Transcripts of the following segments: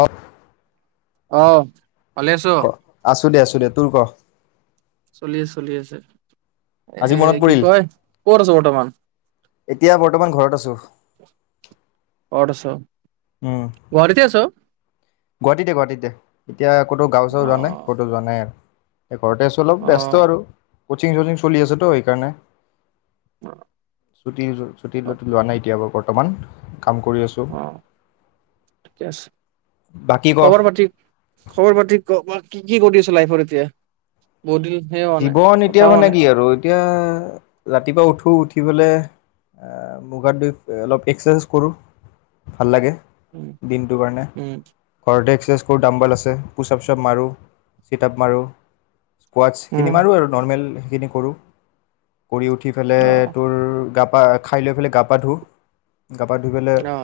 Of অহ ভালে আছ? আছো দে আছো দে টোৰ ক? চলি আছে চলি আছে এ আজি মনত কি পৰিল কয় কত আছ বৰ্ত্তমান? এতিয়া বৰ্তমান ঘৰত আছোঁ ঘৰত আছ? গুৱাহাটীতে আছ? গুৱাহাটীতে গুৱাহাটীতে, এতিয়া ক'তো গাঁও চাও অ যোৱা নাই, ক'তো যোৱা নাই আৰু ঘৰতে আছোঁ অলপ অ ব্যস্ত আৰু কচিং চচিং চলি আছেতো এইকাৰণে ছুটি ছুটি অ লতো যোৱা নাই এতিয়া বাৰ কথা [unintelligible] বৰ্তমান কাম কৰি আছোঁ অ ঠিকে আছে বাকী ক খবৰ পাতি খবৰ পাতি ক কি কি কৰি আছ লাইফৰ এতিয়া? বহুত দিন সেই হোৱা নাই জীৱ নিত কথা হোৱা মানে নাই কি আৰু? এতিয়া ৰাতিপুৱা উঠো, উঠি পেলাই আ' মুখ হাত ধুই অলপ এক্সেচাইজ কৰোঁ ভাল লাগে। উম দিনটো কাৰণে, উম ঘৰতে টোস্কোৱেৰ ডাম্বাল আছে পুচাপ ছুচাপ মাৰোঁ, চিতাপ মাৰোঁ স্কোৱাজ খিনি উম মাৰোঁ আৰু নৰ্মেল যি খিনি কৰো কৰি উঠি ফেলে অ তোৰ গাপ অহ', খাই লৈ ফেলে গা-পা ধো। গাপা ধুই পেলাই অ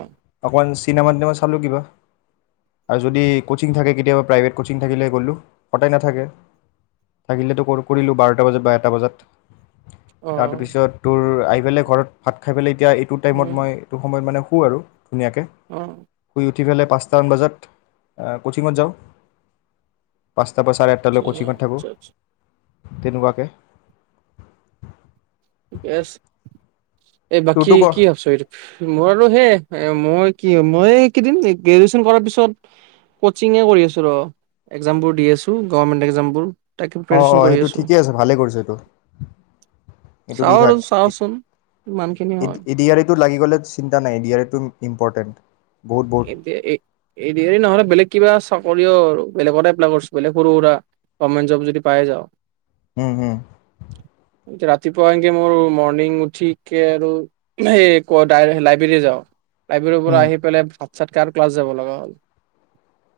অকণ চি চিনেমাহ-টিনেমাহ চালোঁ কিবা আৰু যদি ক'চিং থাকে, কেতিয়াবা প্ৰাইভেট ক'চিং থাকিলে গ'লোঁ, সদায় নাথাকে। থাকিলেতো কৰ কৰিলোঁ বাৰটা বজাত বাৰটা বজাত । অ তাৰপিছত তোৰ, আই এইফালে ঘৰত ভাত খাই ফেলে এতিয়া এইটো টাইমত উম মই, এইটো সময়ত মানে, শু আৰু। ধুনীয়াকে অ শুই উঠিফালে পাঁচটামান বজাত, অহ' ক'চিঙত যাওঁ। পাঁচ তাৰ পৰা চাৰে আঠটালৈ আচ্ছা ক'চিঙত থাকো। আচ্ছা তেনেকুৱাকে, ঠিকেই আছে। এই বাকী তোৰতো ক কি ভাবছ আৰু মোৰ আৰু সেয়াই মই কি মই এইকেদিন গ্ৰেজুৱেচন কৰাৰ পিছত ক'চিং এ কৰি আছো ৰ, একজামবোৰ দি আছো গভৰ্ণমেণ্ট একজামবোৰ । অ-অ, সেইটো ঠিকেই আছে ভালেই কৰিছটো। এইটো দি চাওঁ আৰু থাক চাওচোন ইমানখিনি এ হয় এডি আৰিটো লাগি গ'লে চিন্তা নাই, এডি আৰিত। ইম ইম্পৰ্টেণ্ট । এতিয়া এ এডি আৰি নহলে বেলেগ কিবা চৰ কৰি আৰু বেলেগতে এপলাই কৰছো বেলেগ সৰু-সুৰা গভমেণ্ট জব যদি পাই যাওঁ। উম-উম, ৰাতিপুৱা এনকে মোৰ মৰ্ণিং উঠিকে আৰু কো লাইব্ৰেৰী যাওঁ । লাইব্ৰেৰী পৰা উম আহি পেলাই ভাত-সাত কাৰ ক্লাছ যাব লগা হ'ল?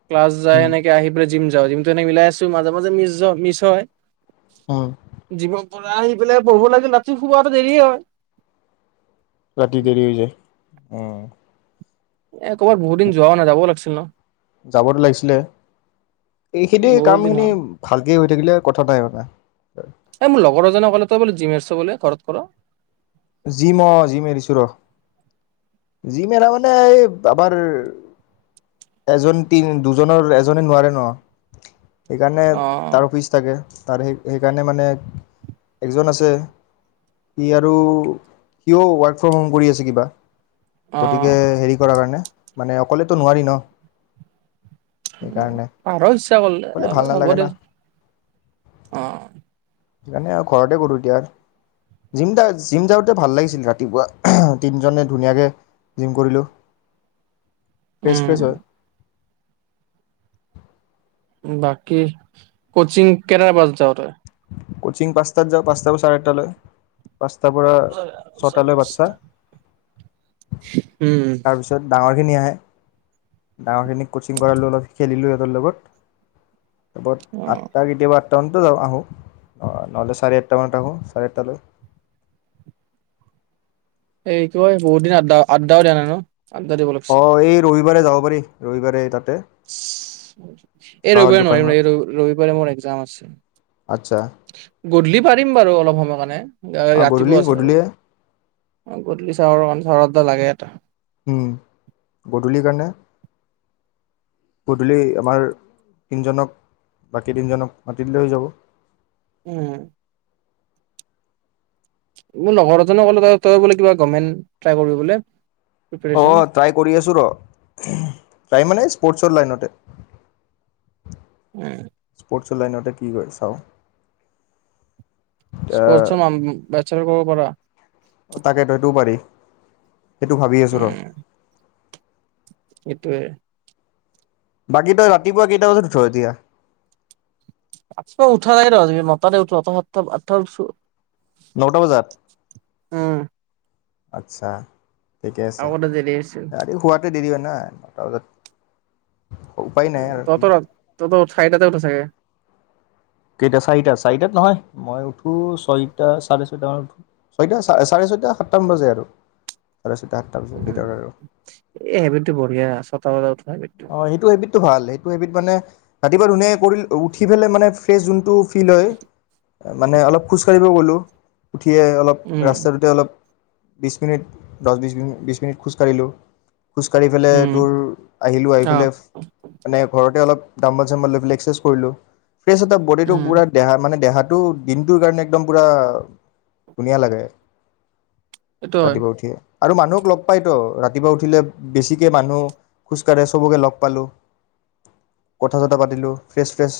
ক্লাছ যায় উম এনেকে আহি পেলাই জিম জিমটো এনে মিলাই আছো মাজে-মাজে মিছ য মিছ হয় উম । জিমত, পূৰা আহি পেলাই বহু লাগিল ৰাতি শুৱাটো দেৰি হয় । ৰাতি দেৰি হৈ যায় উম । এ ক'বাত বহুত দিন যোৱাও নাই যাব লাগিছে ন যাবতো লাগিছিলে এইখেইতে বহুত দিন কামখিনি হ'ল ভালকে থাকিলে কথা নাই মানে এই মোৰ লগৰ এজনে কলে তই বলে জিম আনিছা বুলে ঘৰত কৰ জিম অ জিম এৰিছো ৰ জিম এৰা মানে এই আমাৰ এজন তিন দুজনৰ এজনে নোৱাৰে ন সেইকাৰণে তাৰ অফিচ থাকে তাৰ সেই সেইকাৰণে মানে এজন আছে হি আৰু সিয়ো ৱৰ্ক ফ্ৰম হোম কৰি আছে কিবা অ গতিকে হেৰি কৰাৰ কাৰণে মানে অকলেতো নোৱাৰি ন সেইকাৰণে পাৰ ইচ্ছা কৰিলে গ'লে ভাল হলো হ'ব নালাগে দে না অ সেইকাৰণে আৰু ঘৰতে কৰোঁ এতিয়া জিমযা জিম যাওঁতে ভাল লাগিছিল ৰাতিপুৱা তিনিজনে ধুনীয়াকৈ জিম কৰিলোঁ ফ্ৰেছ ফ্ৰেছ উম হয় বাকি কচিং কেইটা বজাত যাওঁ তই কোচিং পাঁচটাত যাওঁ পাঁচটাৰ পৰা চাৰেআঠটালৈ হয় হয় উম তাৰপিছত ডাঙৰ সেইখিনি আহে ডাঙৰখিনিক কচিং কৰালোঁ অলপ খেলিলোঁ সিহঁতৰ লগত অ তাৰপৰত আঠটা কেতিয়াবা আঠটানতো যাওঁ আহো নহ'লে চাৰে আঠটা মানত আহোঁ চাৰে আঠটালৈ এইটো হয় বহুত দিন আদ্দা আদ্ডাও দিয়া নাই ন আদ্দা দিব লাগছিল বাৰে যাব পাৰি ৰবিবাৰে তাত এই ৰবিবাৰে নোৱাৰিম ৰে দোকানখনত ৰবিবাৰে মোৰ এক্সাম আছে আচ্ছা গধূলি পাৰিম বাৰু অলপ সময় কাৰণে অঁ গধূলি ৰাতিপুৱা আছোঁ আৰু গধূলিয়ে বাৰু গধূলি চাওঁ আৰু আন্ধাৰত এটা লাগে এটা উম গধূলিৰ কাৰণে গধূলি আমাৰ তিনিজনক বাকী তিনিজনক মাতি দিলে হৈ যাব উম মোৰ লগৰ এজনে ক'লে ত তই বোলে কিবা গভমেন্ত ট্ৰাই কৰিবলে অ ট্ৰাই কৰি আছো ৰ ট্ৰাই মানে্ স্পৰ্ত ৰ্টছ ৰ লাইনতে উম চলাই নওঁতে কি কয় চাওঁ এ স্পৰ্টৰ বেচাৰ পাবপাৰা তাকেতইটো এইটো পাৰি সেইটো ভাবি আছোঁ ৰ উম সেইটোয়ে বাকী তই ৰাতিপুৱা কেইটা বজাত উঠ এতিয়া আ উঠা যাই ৰজ মতাৰে উঠোৱা অ সাত আঠটা উঠ নটা বজাত উম আচ্ছা ঠিকে আছে আগতে দেৰি হৈছিল ৰাতি শুৱাতে দেৰি হয় নাই নটা বজাত এ উ ততৰা তত চাৰিটাতে উঠা চাগে কেইটা চাৰিটা চাৰিটাত নহয় মই উঠো ছয়টা চাৰে ছয়তা মানত ছয়তা চাৰে ছয়টা সাতটামান বজে আৰু চাৰে ছয়টা সাতটা উ বজাৰ ভিতৰত আৰু এই হেবিতটো বঢ়িয়া চব হ' অ সেইটো এবিটো ভাল সেই মানে ৰাতিপুৱা ধুন উঠি পেলে মানে ফ্ৰেছ যিটো চিলৈ মানে অলপ খোজকাঢ়িব গ'লোঁ উঠিয়ে অলপ উম ৰাস্তাটোতে অলপ বিশ মিনিট দহ বিশিনি বিশ মিনিট খোজকাঢ়িলোঁ খোজকাাঢ়ি পেলাই উম তোৰ আহিলোঁ আহি অ পেলাই মানে ঘৰতে অলপ ডামল চামল লৈফিলে এক্সেছ কৰিলোঁ ফ্ৰেছ এ বডীটো উম পুৰা দেহা মানে দেহাত টো দিনটো কাৰণে পোৰা ধুনীয়া লগে সেইটো হয় ৰাতিপুৱা উঠিয়ে আৰু মানুহক লগ পাইতো ৰাতিপুৱা উঠিলে বেছিকে মানুহ খোজকাঢ়ে চবকে লগ পালোঁ কথা চত পাতিলোঁ ফ্ৰেচ ফ্ৰেছ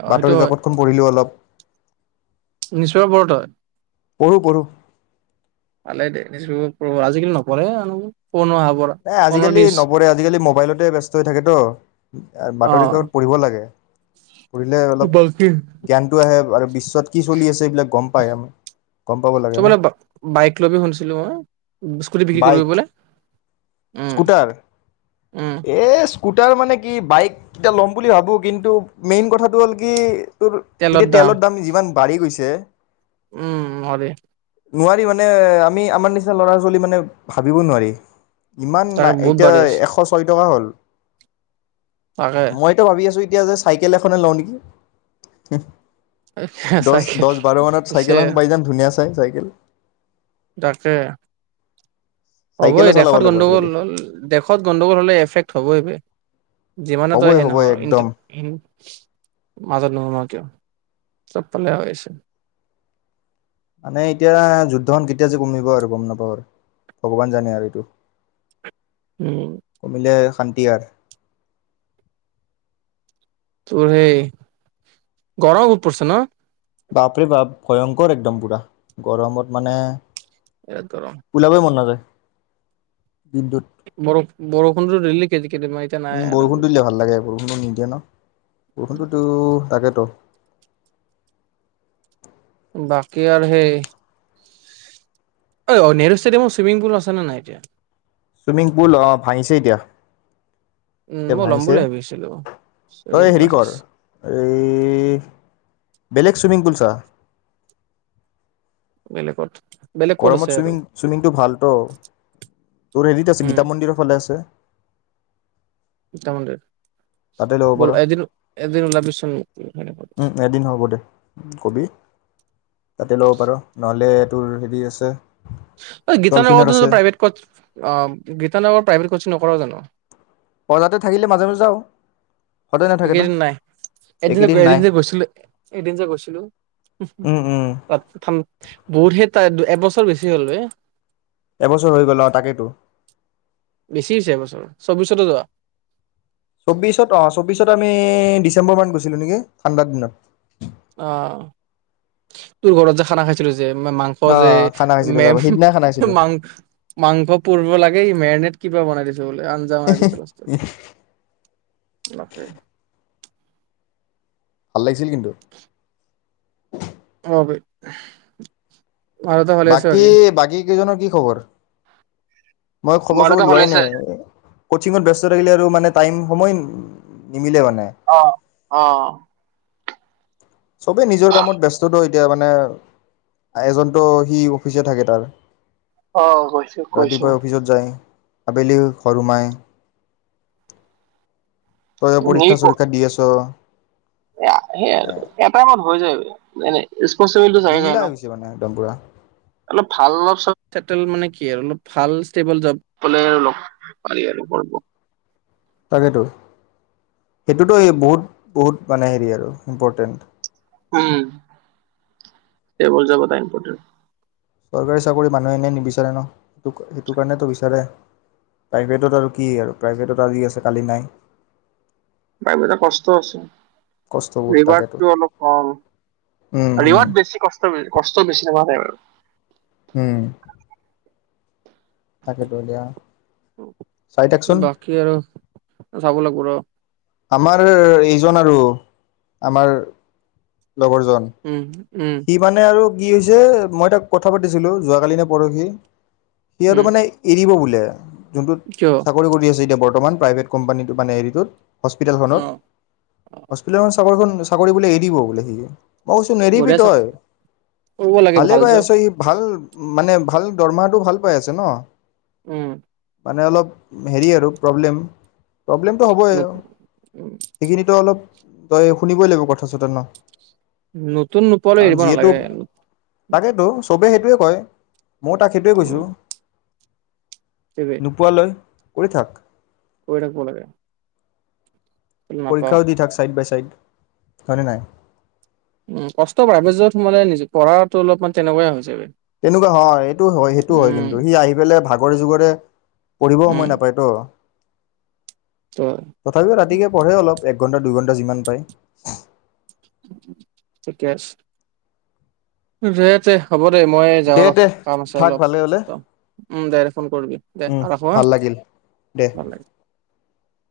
অ সেইটো বাতৰি হয় কাকতখন পঢ়িলোঁ অলপ নিশ্চয় বৰ তই পঢ়ু পঢ়ুঁ পালে দে আজিকালি নপঢ়ে ফোন অহাৰ পৰা নাই ফোনৰ আজিকালি নিউজ নবৰে আজিকালি মোবাইলত ব্যস্ত হৈ থাকে তো অ বাতৰিকাকত পঢ়িব লাগে পঢ়িলে অলপ জ্ঞানটো আহে আৰু। বিশ্বত কি চলি আছে এইবিলাক গম পায় আমি গম পাব লাগে ন তোমালে বাইক লবি শুনিছিলো মই। স্কুটি বিক্ৰী বাইক কৰিবি বোলে। উম স্কুটাৰ! উম এ। স্কুটাৰ মানে কি বাইক এটা ল'ম বুলি ভাবো কিন্তু মেইন কথাটো হ'ল কি। তোৰ এতিয়া তেলৰ দাম যিমান বাঢ়ি গৈছে। এহ উম হবে। নোৱাৰি মানে আমি আমাৰ নিচিনা ল'ৰা ছোৱালী মানে ভাবিব নোৱাৰি। ইমান তাকে নাই বহুত এতিয়া বাঢ়িছ এশ ছয়। কে টকা হ'ল? তাকে মইতো ভাবি আছো ই এতিয়া যে চাইকেল এখনে লওঁ নেকি। হিহি। চাইকেল দচ-দচ-বাৰ মানত পিছে চাইকেল এখন পাই যাম ধুনীয়া চা চাই চাইকেল। তাকে। হ'বই চাইকেলে চলাব দেশত লাগিব গণ্ডগোল আজিকালি। হ'ল দেশত গণ্ডগোল হ'লে এফেক্ট হ'বই বে'। যিমানেতো হ'বই সে হ'বই নহয় ইণ্টো। একদম মাজত নোসোমাও। চব ফালে হৈ আছে। মানে এতিয়া যুদ্ধখন কেতিয়া যে কমিব আৰু গম নাপাওঁ আৰু। ভগৱান জানে আৰু এইটো। উম কমিলে হান তিয়াৰ। তোৰ সেই গৰম উপ পৰিছে ন। বাপৰে বাপ ভয়ংকৰ একদম পুৰা গৰমত মানে। বিৰাট গৰম ওলাবই মন নাযায়। দিনটোত বৰফ বৰষুণটো দিলেক। উম বৰষুণটো দিলে ভাল লাগে বৰষুণটো নিদিয়ে ন। বৰষুণটোতো তাকেতো। বাকী আৰু সেই। ঐ অ নেহৰু ষ্টেডিয়ামৰ চুইমিং পুল আছেনে নাই এতিয়া? চুইমিং পুল অঁ ভাঙিছে এতিয়া। উম, এতিয়া মই ল'ম ভাঙিছে। বুলি ভাবিছিলো তই চুইমিং হেৰি ক্লাছেছ কৰ এই বেলেগ চুইমিং পুল কাহ। বেলেগত। বেলেগ ক'ত আছে গৰমত আৰু চুইমিং চুইমিংটো ভালতো। তোৰ হেৰিত আছে উম, গীতা মন্দিৰৰ ফালে আছে। গীতা মন্দিৰ। তাতে ল'ব ব'ল পাৰ [inaudible] এদিন এদিন ওলাবিচোন উম এদিন হ'ব দে কবি তাতে ল'ব পাৰ নহলে এই তোৰ হেৰি আছে। ঐ ডলফিনত গীতানগৰতো আছে প্ৰাইভেট অ গীতানগৰ প্ৰাইভেট কছ নকৰ জানো অ' তাতে থাকিলে মাজে মাজে যাওঁ সদায় নাথাকে না এইকেইদিন নাই এদিন যে এইকেইদিন গৈ এদিন নাই যে গৈছিলো এদিন যে গৈছিলো উম উম তাত ঠাণ্ড বহুত সেই তাই এবছৰ বেছি হ'ল বে এবছৰ হৈ গল অ তাকেইতো বেছি হৈছে এবছৰ চব্বিশতে যোৱা চৌব্বিশত অ চৌব্বিশত আমি ডিচেম্বৰ মানত গৈছিলো নেকি ঠাণ্ডাৰ দিনত অ তোৰ ঘৰত যে খানা খাইছিলো যে মাংস অ যে খানা খাইছিলোঁ যাব মেম সেইদিনাই খানা খাইছিলোঁ মাং মাংস পৰিব লাগে এই মেৰিনেট কিবা বনাই দিছে বোলে আঞ্জা মাদিছিলো [unintelligible] [unintelligible] ‌ভাল লাগিছে আছিল কিন্তু [unintelligible] ভালে আছে বাকী বাকী এইজনৰ কি খবৰ মই খবৰ মা চবৰ দেউতা ভালে লোৱাই আছে? নাই কোচিংত ব্যস্ত থাকিলে আৰু মানে টাইম সময় নিমিলে মানে অ অ চবেই নিজৰ কামত ব্যস্তত এতিয়া মানে এজনতো সি অফিচে থাকে তাৰ অ কৈছো কৈছো ৰাতিপুৱাই অফিচত যায় আবেলি সৰুমাই তই পৰীক্ষা চৰীক্ষা দি আছ এ সেইয়া মানে আৰু এটাইমত হৈ যায় বে মানে ৰিচপনচিব্লিতি চাগে নাই নিমিলা ন হৈ গৈছে মানে একদম পুৰা [inaudible] অলপ ভাল অলপ চব, চেতেল মানে কি আৰু অলপ ভাল ষ্টেবোল জব পালে পাৰি আৰু লগ কৰিব তাকেতো সেইটোতো এই বহুত বহুত মানে হেৰি আৰু ইম্পৰ্টেণ্ট উম [inaudible] দে হৈ যাব টাইম কথা চৰকাৰী চাকৰি মানুহে এনেই নিবিচাৰে ন স সেইটো কাৰণেতো বিচাৰে প্ৰাইভেটত আৰু কি আৰু প্ৰাইভেটত আজি আছে কালি নাই। প্ৰাইভেটত কষ্ট আছে [inaudible] কষ্টবোৰ তাকেতো ৰিৱাৰ্ডটো অলপ কম উম [inaudible] হম ৰিৱাৰ্ড বেছি কষ্ট কষ্ট বেছি নহোৱা [unintelligible] উম তাকে দলীয়া বাকী আৰু চাব লাগিব ৰ আমাৰ লগৰজন উম উম সি মানে আৰু কি হৈছে মই তাক কথা পাতিছিলো যোৱ কালি নে পৰহি সিহঁতটো উম মানে এৰিব বুলি তে যোনটোত কিয় চাকৰি কৰি আছে এতিয়া বৰ্তমান প্ৰাইভ কোম্পানী মানে হৰিটোত অ হস্পিতেলখনত চাকৰি খ চাকৰি বোলে এৰি দিব বোলে সিে মই কৈছোঁ নেদিবি বঢ়িয়া চাক তই কৰিব লাগে ভালে ভাল বাই আছ জব স ভাল মানে ভাল দৰমহাটো ভাল পাই আছে ন উম মানে অলপ হেৰি আৰু প্ৰব্লেম প্ৰব্লেমটো হ'বই নতুন আৰু উম, সেইখিনিতো অলপ তই শুনিবই লাগিব কথা ন! উম তোৰ নোপোৱালৈ কাৰণ এৰিব নালাগে চবে সেইটোৱে কয় মই তাক সেইটোৱে উম, কৈছোঁ নোপোৱালৈ কৰি থাক কলাগে পৰীক্ষাও দি থাক চাইডবাই চ কাৰনে নাই উম কষ্ট পায় য'ত মানে নিজ পঢ়াতটো অলপমান তেনেকুৱাই হৈছে তেনেকুৱা হয় এইটো হয় সেইটো হয় কিন্তু সি আহি পেলাই ভাগৰে যুগৰে পঢ়িব উম, সময় নাপায়তো ত' তথাপিও ৰাতিকে পঢ়ে অলপ ঘণ্টা দুইঘণ্টা যিমান পাৰে ঠিকেছে তে [unintelligible] মই যাওঁ দে ৰ দে কাম আছে থাক অলপ ভালে হ'লে উম দে ফোন কৰবি দে ।ৰাখো হা ভাল লাগিল দে । [inaudible]